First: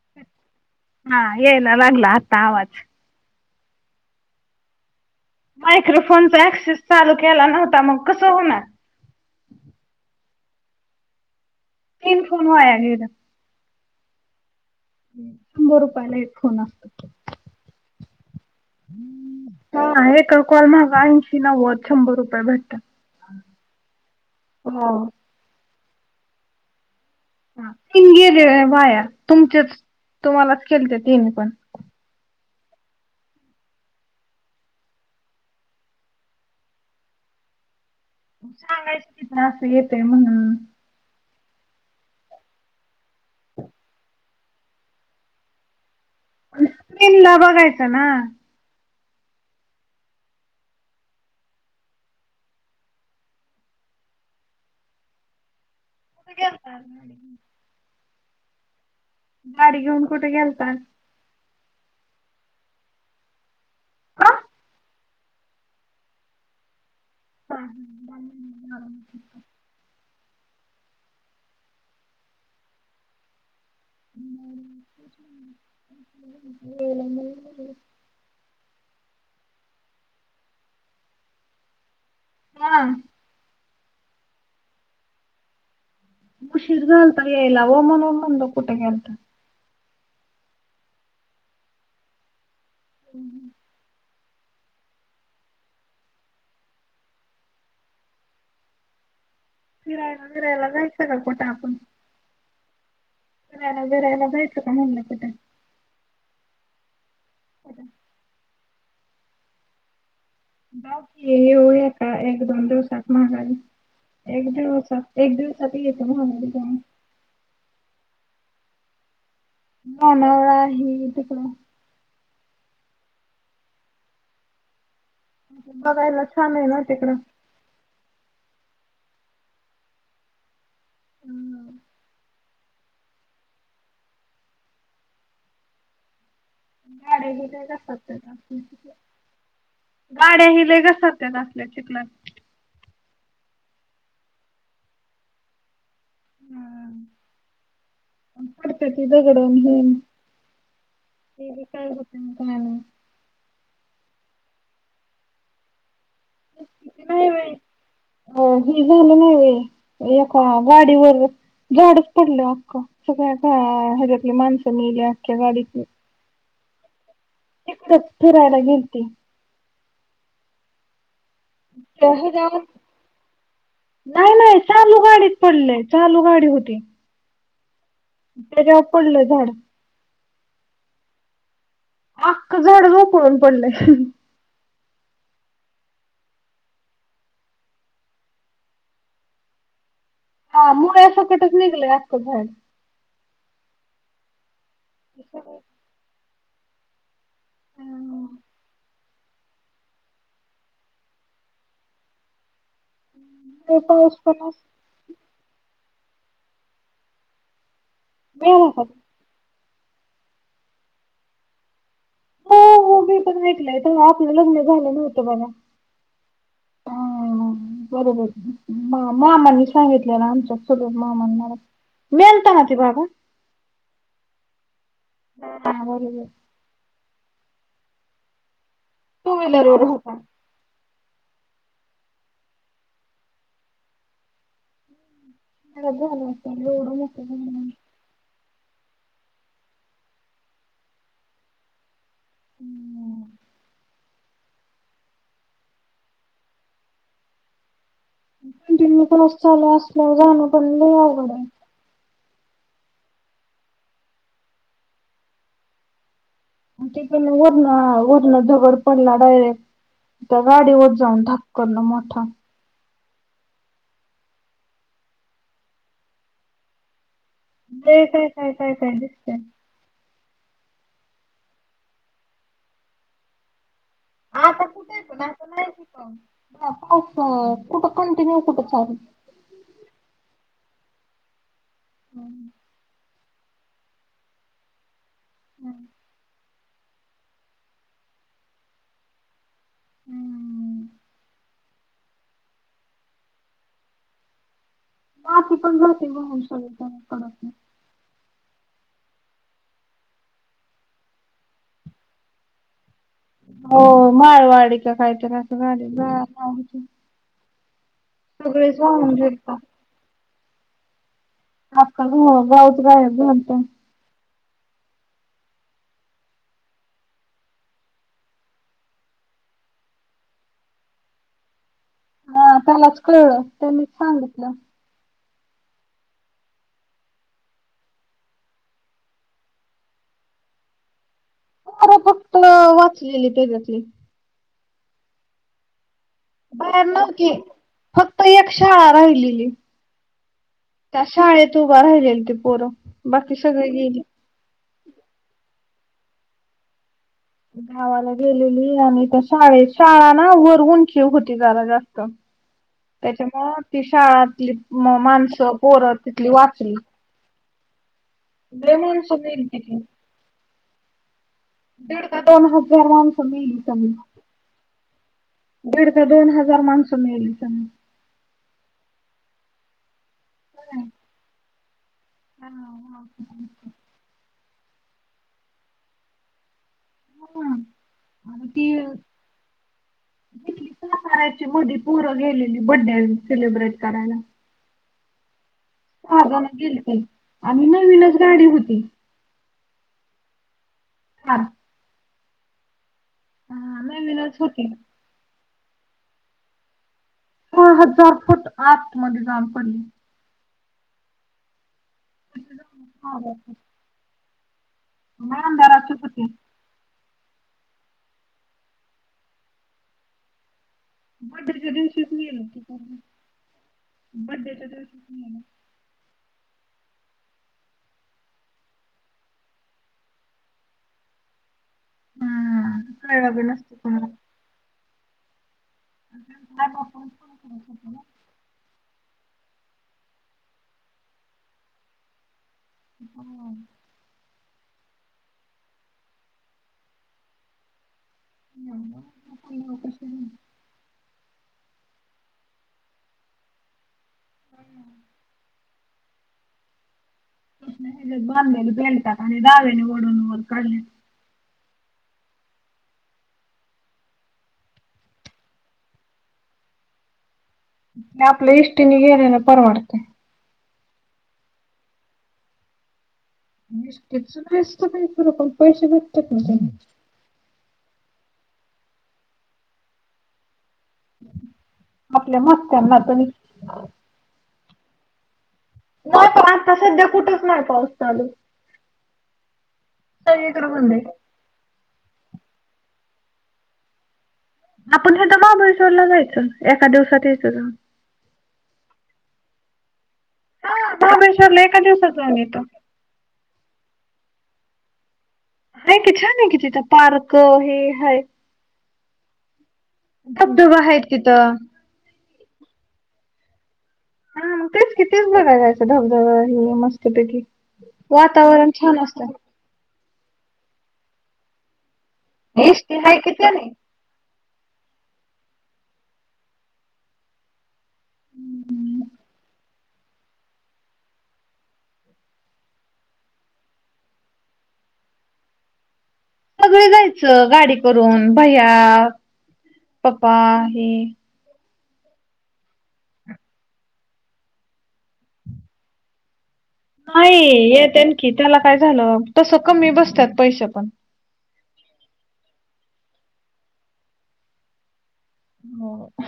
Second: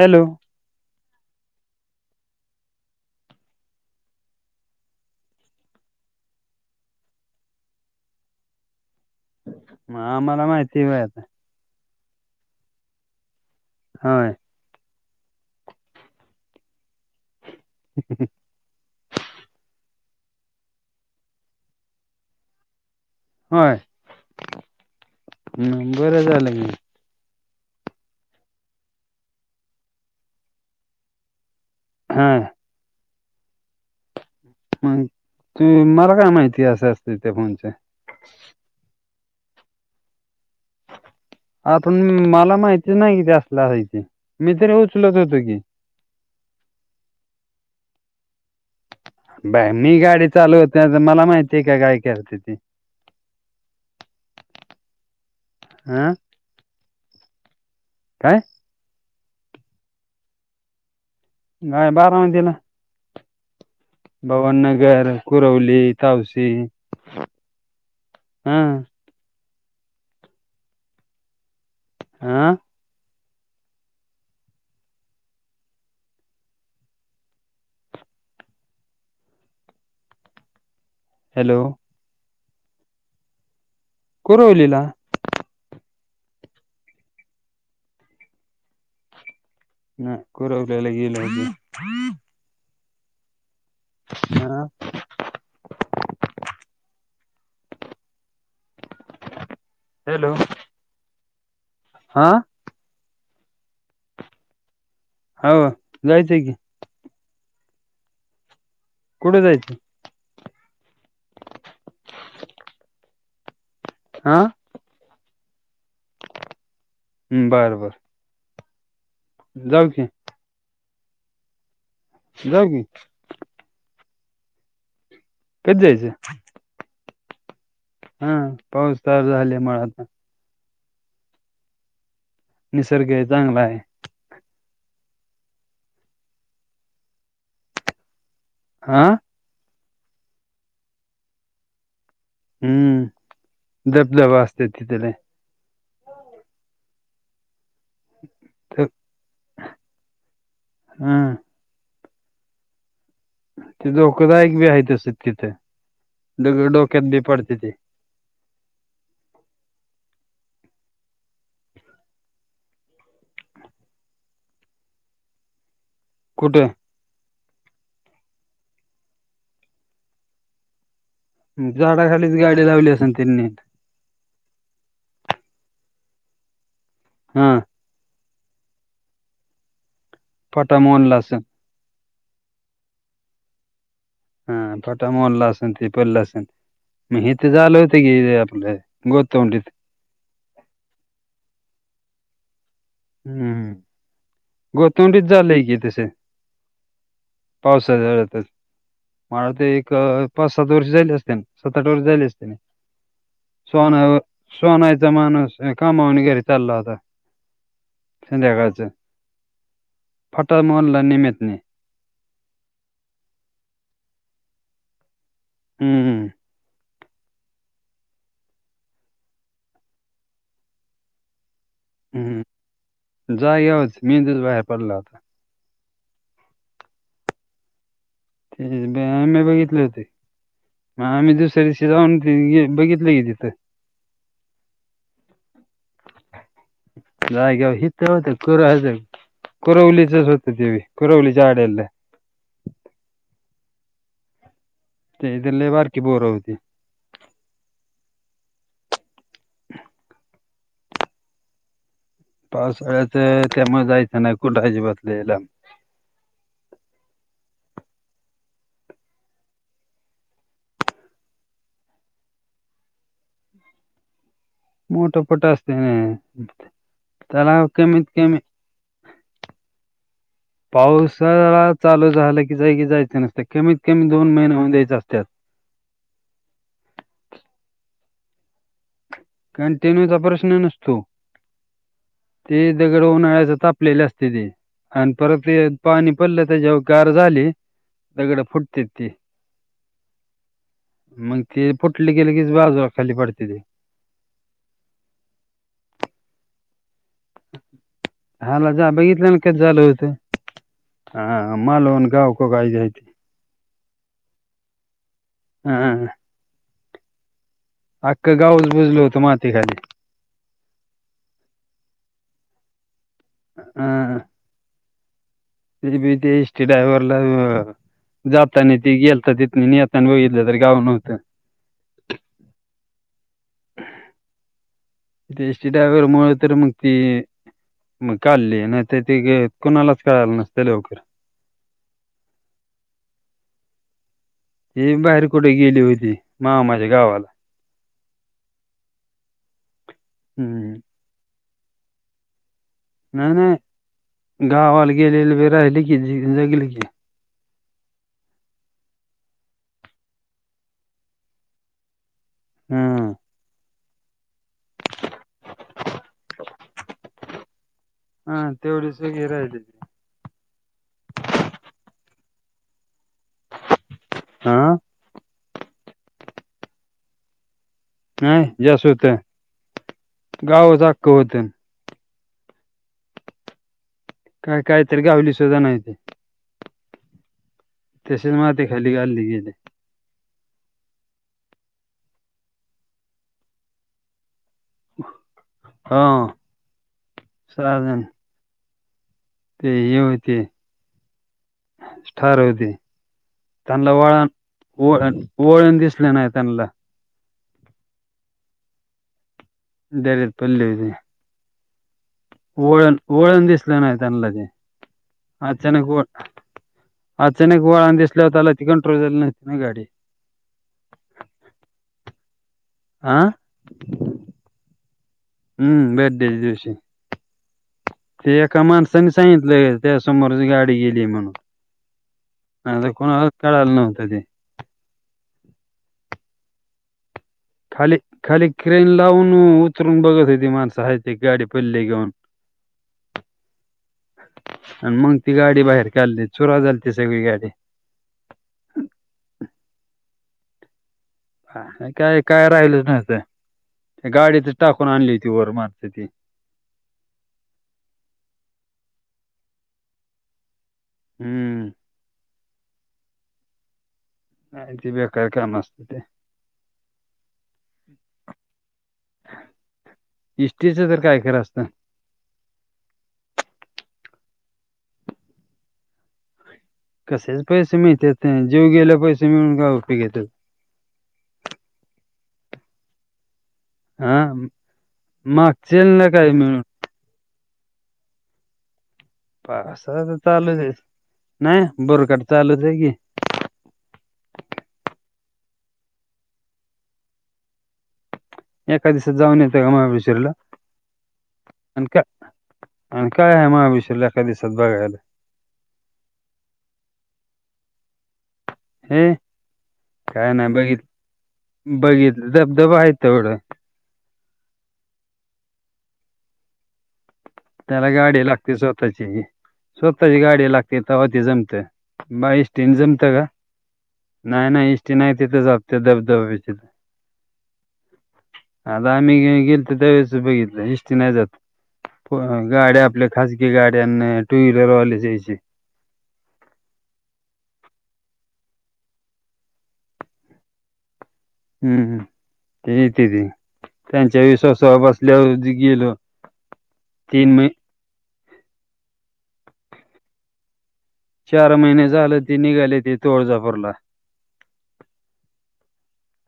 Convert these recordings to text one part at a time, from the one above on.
Hello हां येयला लागला आत्ता आवाज. मायक्रोफोनचा ऍक्सेस चालू केला नव्हता मग कसं होणार? म आम्हाला माहिती वय आता. तीन फोन वाया गेलं. हय. शंभर रुपयाला हेडफोन असतात. ह ह ह. एका कॉल माग ऐंशी नव्वद शंभर रुपये भेटतात. होय हो. म बरं झालं कि. हां तीन गेले अ वाया तुमचेच तुम्हालाच केलते तीन कॉल. हां. मंग तू मला काय माहिती आसं असतेय ते फोनच्या. सांगायच तिथं आसं येतय म्हणून. आ पण माला माहिती नाई ज्यासल् हाय ते मी तरी उचलत होतो की. तेनला बघायचा ना. बाय मी गाडी चालवत नाय त मला माहिते का काय कारते ते. हां. वीडियो पा हम हम हम. काय गाडी घेऊन कुटे गेलता? नाय बारा म दिला. का? भवननगर, कुरवली, तावशी. पाह नाम हा नाम. आं. ला [unintelligible] हॅलो. माम्. कुरवलीला. उशिर झालता येयला ओ म्हनून म्हनलं कुटे गेलता. नाय कुरवल्याला गेलो होतो. हम्म. हां आ. फिरायला बिरायला जायचं का कुठं आपण? आ फिरायला बिरायला जायचं का म्हणलं कुठे हो जायचं कि कुठे जायचं? बाकी येऊया का एक दोन दिवसात माघारी हा एक दिवसात एक दिवसात येयाचं मघारी जावून हम्म बरं बर जाऊ की वनवळा आहे तिकडे जावू की कधी जायचं बघायला छान आहे ना तिकडं हा पाऊस चालू झाल्यामुळे आता हम्म निसर्ग आहे चांगला आहे. गाडे बि तेसतात त्याच्या आ गाड्या हि लेय घसरतात चिखलात हम्म दबदब असं असतेत तिथं लय पडते ती दगडण हे हा काय होते काय ना ते धोकादायक बी आहे तसं तिथे इतकी डोक्यात बी नाही बाई पडते ते अ हे झालं नाही होय एका गाडीवर झाडच पडले अख्खं सगळ्या ह्याच्यातली माणसं मेली अख्ख्या गाडीतली कुठे? ते फिरायला गेल ते त्या झाडाखालीच ह्याच्यावर गाडी लावली असेल त्यांनी नाही नाही चालू गाडीच पडलीय चालू गाडी होती. हा त्याच्यावर पडलं झाड- फटा मोडला असलं अख्ख झाड झोकळून पडलं हा फटा मोडला असंल ते पडलं असेल मग हे ते झालं होत की आपलं गोतावंडीत हा मुळे सकटच निघले आखक झाड हम्म गोतंडीत झालंय कि तसे पावसाळतच मला वाटतं ते एक पाच सात वर्ष झाले असते ना सात आठ वर्ष झाले असते ना लय पाऊस सोन पण अस सोनाचा माणूस कामावणी घरी चालला होता. गेला का संध्याकाळचा तो? फाटा मोडला निमित्त हो हो पण ऐकलंय तेव आपलं लग्न झालं नव्हतं बघा हम्म हम्म हा बरोबर मा मामांनी सांगितलेला आमच्या चुलत मामांनाला मेलता ना ते बाबा जागेवर मेदूच बाहेर पडला होता. हा बरोबर ते टू एम ए व्हीलर बघितले वर होते. होता मग आम्ही दुसऱ्या दिवशी जाऊन बघितलं गे तिथं खरं झालं असता लोड मोठ ते होत कोरव कोरवलीचच होतं देवी कोरवलीच्या आड्याला हम्म त्याची तर लय बारकी पोर होती. कंटिन्यूस चालू असल्या जाणं पण लयं अवगड पावसाळ्याचं त्यामुळे जायचं नाही कुठं अजिबातलं याला तेठीिक वरण वरणं दगड पडला डायरेक्ट त्या गाडीवरत जाऊन धक्क करण मोठा मोठो फोट असते. ना त्याला कमीत लय काय कमी काय काय काय दिसतंय पावसाळा चालू झालं की जाय की जायचं नसतं कमीत कमी दोन महिने आता होऊन द्यायचे कुठे पण असतत. आता नाही का? पा कुठं कंटिन्यू कुठं चालू कारण ते नचा प्रश्न नसतो हम्म. ते दगड होऊनच लेले असते ते आणि परत ते पाणी पडलं आता जेव्हा कार झाली दगडं फुटते ती हम्म मग ते फुटलं गेलं की बाजूला खाली पडते. ते माती पण जाते वाहून सगळण.. हला जा बघितलं ना कस झालं होतं.. ह अम लोन काओो कायज यती.. हो माळवाडी का खायत ना असं हा. गाडी.. अख्खं गावस बुजल वाहून होतं माती गेलतात. खाली. आक्का गांवच गायब झालता हंं.. तरी ब ते एस टी ड्राय्हरला.. जाताना त गेलता ति येताना बघितलं तरी गाव नव्हतं हा त्यालाच कळलं त्यांनी सांगितलं े एस्टि ड्रायवर मुळं तर मगती... मग काढली नाही ते त कुणालाच कळाला नसते लवकर अर फक्त वाचलेली त्याच्यातले हे बाहेर कुठे गेली होती.. बाहेर मामाच्या गावाला नकी फक्त एक शाळा राहिलेली हम्म. त्याशाळेत उभा रायलेल ती पोरं नाही बाकी सगळे गेली. नाही गावाला गेलेले व राहिले की ज जगले की गावाला गेलेली आणि त्या शाळ शाळा ना वरवूनचीव होती जरा जास्त हा त्याच्यामुं ती शाळातली माणसं पोरं तिथली वाचली हा े तेवढी माणसून सगळी येईल राहिली तिथे दीड दोन हजार माणसं मीली समी हां दीड का दोन हजार माणसं मिळेली सज नाही जस होतं गावच अख्ख होते. हा ह काय काय तररी गावली सुद्धा नाहीे आ तसेच त माती खाली गाडली गेली गली सातऱ्याची मदी पोरं गेलेली बड्डे सेलिब्रेट करायला ह महाारगाला गेल ते आम्ही साधन नवीनच गाडी होती ते हे होते.. हां स्टार होते. त्यांनला वळण नवीनच होती. वओळून दिसले नाही त्यांना प हजार फुट आत मध्ये जाऊ पडली र रुपल् हो ओळून ओळण दिसले ना त्यांनला ते अचानक अंधाराची ळ होती. अचानक वळ दिसल्या होताला ती कंट्रोल झाली नसती ना गाडी बड्डेच्या दिवशीच गेलो [unintelligible] हा बड्डेच्या दिवशी [unintelligible] हम्म, बड्डेच्या दिवशी. ते एका माणसाने सांगितलंय, त्या समोरच गाडी गेली म्हणून. हम्म हा, कोणालाच कळलं बी कळालं नसतं कोणाला. नव्हतं ते. [unintelligible] खाली ना की खाली क्रेन लावून, उतरून बघत होती माणसं हायत का गाडी पडली घेऊन. हम्म आणि मग ती गाडी बाहेर काढली, चुरा झालती सगळी गाडी. हम हम मग [unintelligible] काय काय राहिलंच नव्हतं, गाडीतच टाकून आणली होती वर माणसं ती. कसल्या हेच्यात बांदलेल बेल्टानि, आणि दावेेने वडून वर काडले. हम्म नाही ती बेकार काम असतंय. ते आपल्या इष्टीने गेल्यालं परवडतंय. इष्टीचं तर काय खरं असतं? इष्टीचं नायसतं काय खरं, पण पैसे भेटतात ना त्याचं. कशाचं पैसे मिळतात, जीव गेल्याव पैसे मिळून काय उपेग हाय आपल्या मागच्यांना त हा मागचेन नाही, पण आता सध्या कुठच नाही पाऊस चालू. [unintelligible] तर चालूच सगळीकडे आहे, बंद नाही भुरकाट चालूच आहे की. आपण हितं महाबळेश्वरला जायचं, एका दिवसात यायचं जाऊन. एका दिसात जाऊन येतं का महाबळेश्वरला? हा, महाबळेश्वरला एका आणि का दिवसात जाऊन येतं. आणि काय आहे महाबळेश्वरला एका दिसात बघायला? हाय की, छान हाय की तिथं पार्क हे हाय. हे, काय नाही बघित धबधबा आहेत तिथं. बघितलं धबधबा आहेत तेवढं. हा, तेच की तेच बघाय जायचं धबधबा हे मस् तपैकी, त्याला गाडी लागते वातावरण छान स्वतःची असतं. स्वतःची गाडी लागती तवा ती जमतं, म इष्टीनी जमतं का? किती नाही नाही नाही इष्टी नाही तिथं जात त्या धबधब्यापशी. आता आम्ही गी गेलतो त्यावेळेसच बघितलं, इस्टी नाही जात. गाड्या आपल्या खाासगी गाड्या अन टू व्हीलरवालेच यायची. सगळी जायचं, गाडी करून भैया, पप्पा हे. हम्म, ते येतेती, त्यांच्या विश्वास बसल्यावर गेलो तीन महि नाही, येतेन की त्याला काय झालं, तसं कमी बसतात पैसे पण. चार महिने झाले ते निघालेती तुळजापूरला.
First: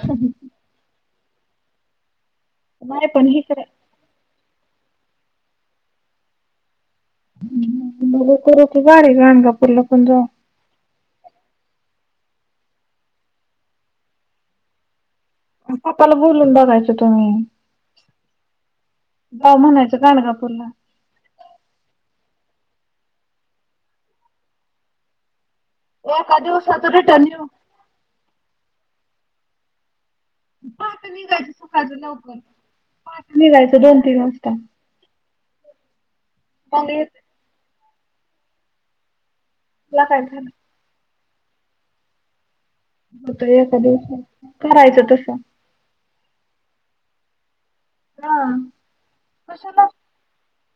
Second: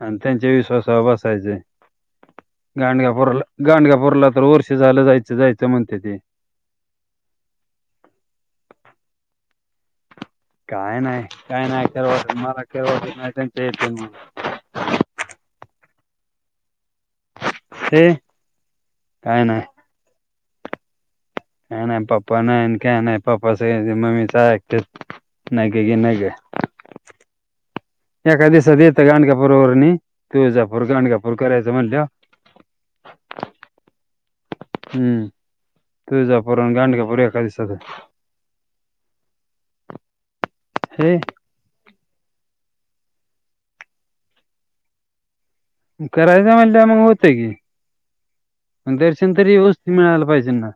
आणि त्यांच्या विश्वासावर बसायचंय. नाही पण गांगापूरला, हिकडे गांडगापूरला तर वर्ष झालं जायचं जायचं म्हणते ते हम्म, बघू करू की गाडी गांडगापूरला पण जाऊ. काय नाही काय नाही, केळव मला [unintelligible] अन पप्पाला बोलून बघायच तुम्ही, हे काय जाऊ नाही म्हणायचं गांडगापूरला. काय नाय पप्पा नाय अन काय नाय, पप्पाच ह्याज मम्मीच ऐकतेत. एका दिवसात रिटर्न येऊ. एका दिसात येतं गांडगापूर वरून ही, तुळजापूर, गाणगापूर करायचं म्हणल्याव? पहाटं निघायचं, दोन तीन वाजता. हम्म तुळजापुर अन् मग येत गाणगापूर एका दिवसात होतं. ल काय हे होत एका दिवसात करायचं तस. करायचं म्हणलं मग होतं की. हा पण दरशन तरी चला व्यवस्थित मिळायला पाहिजे ना.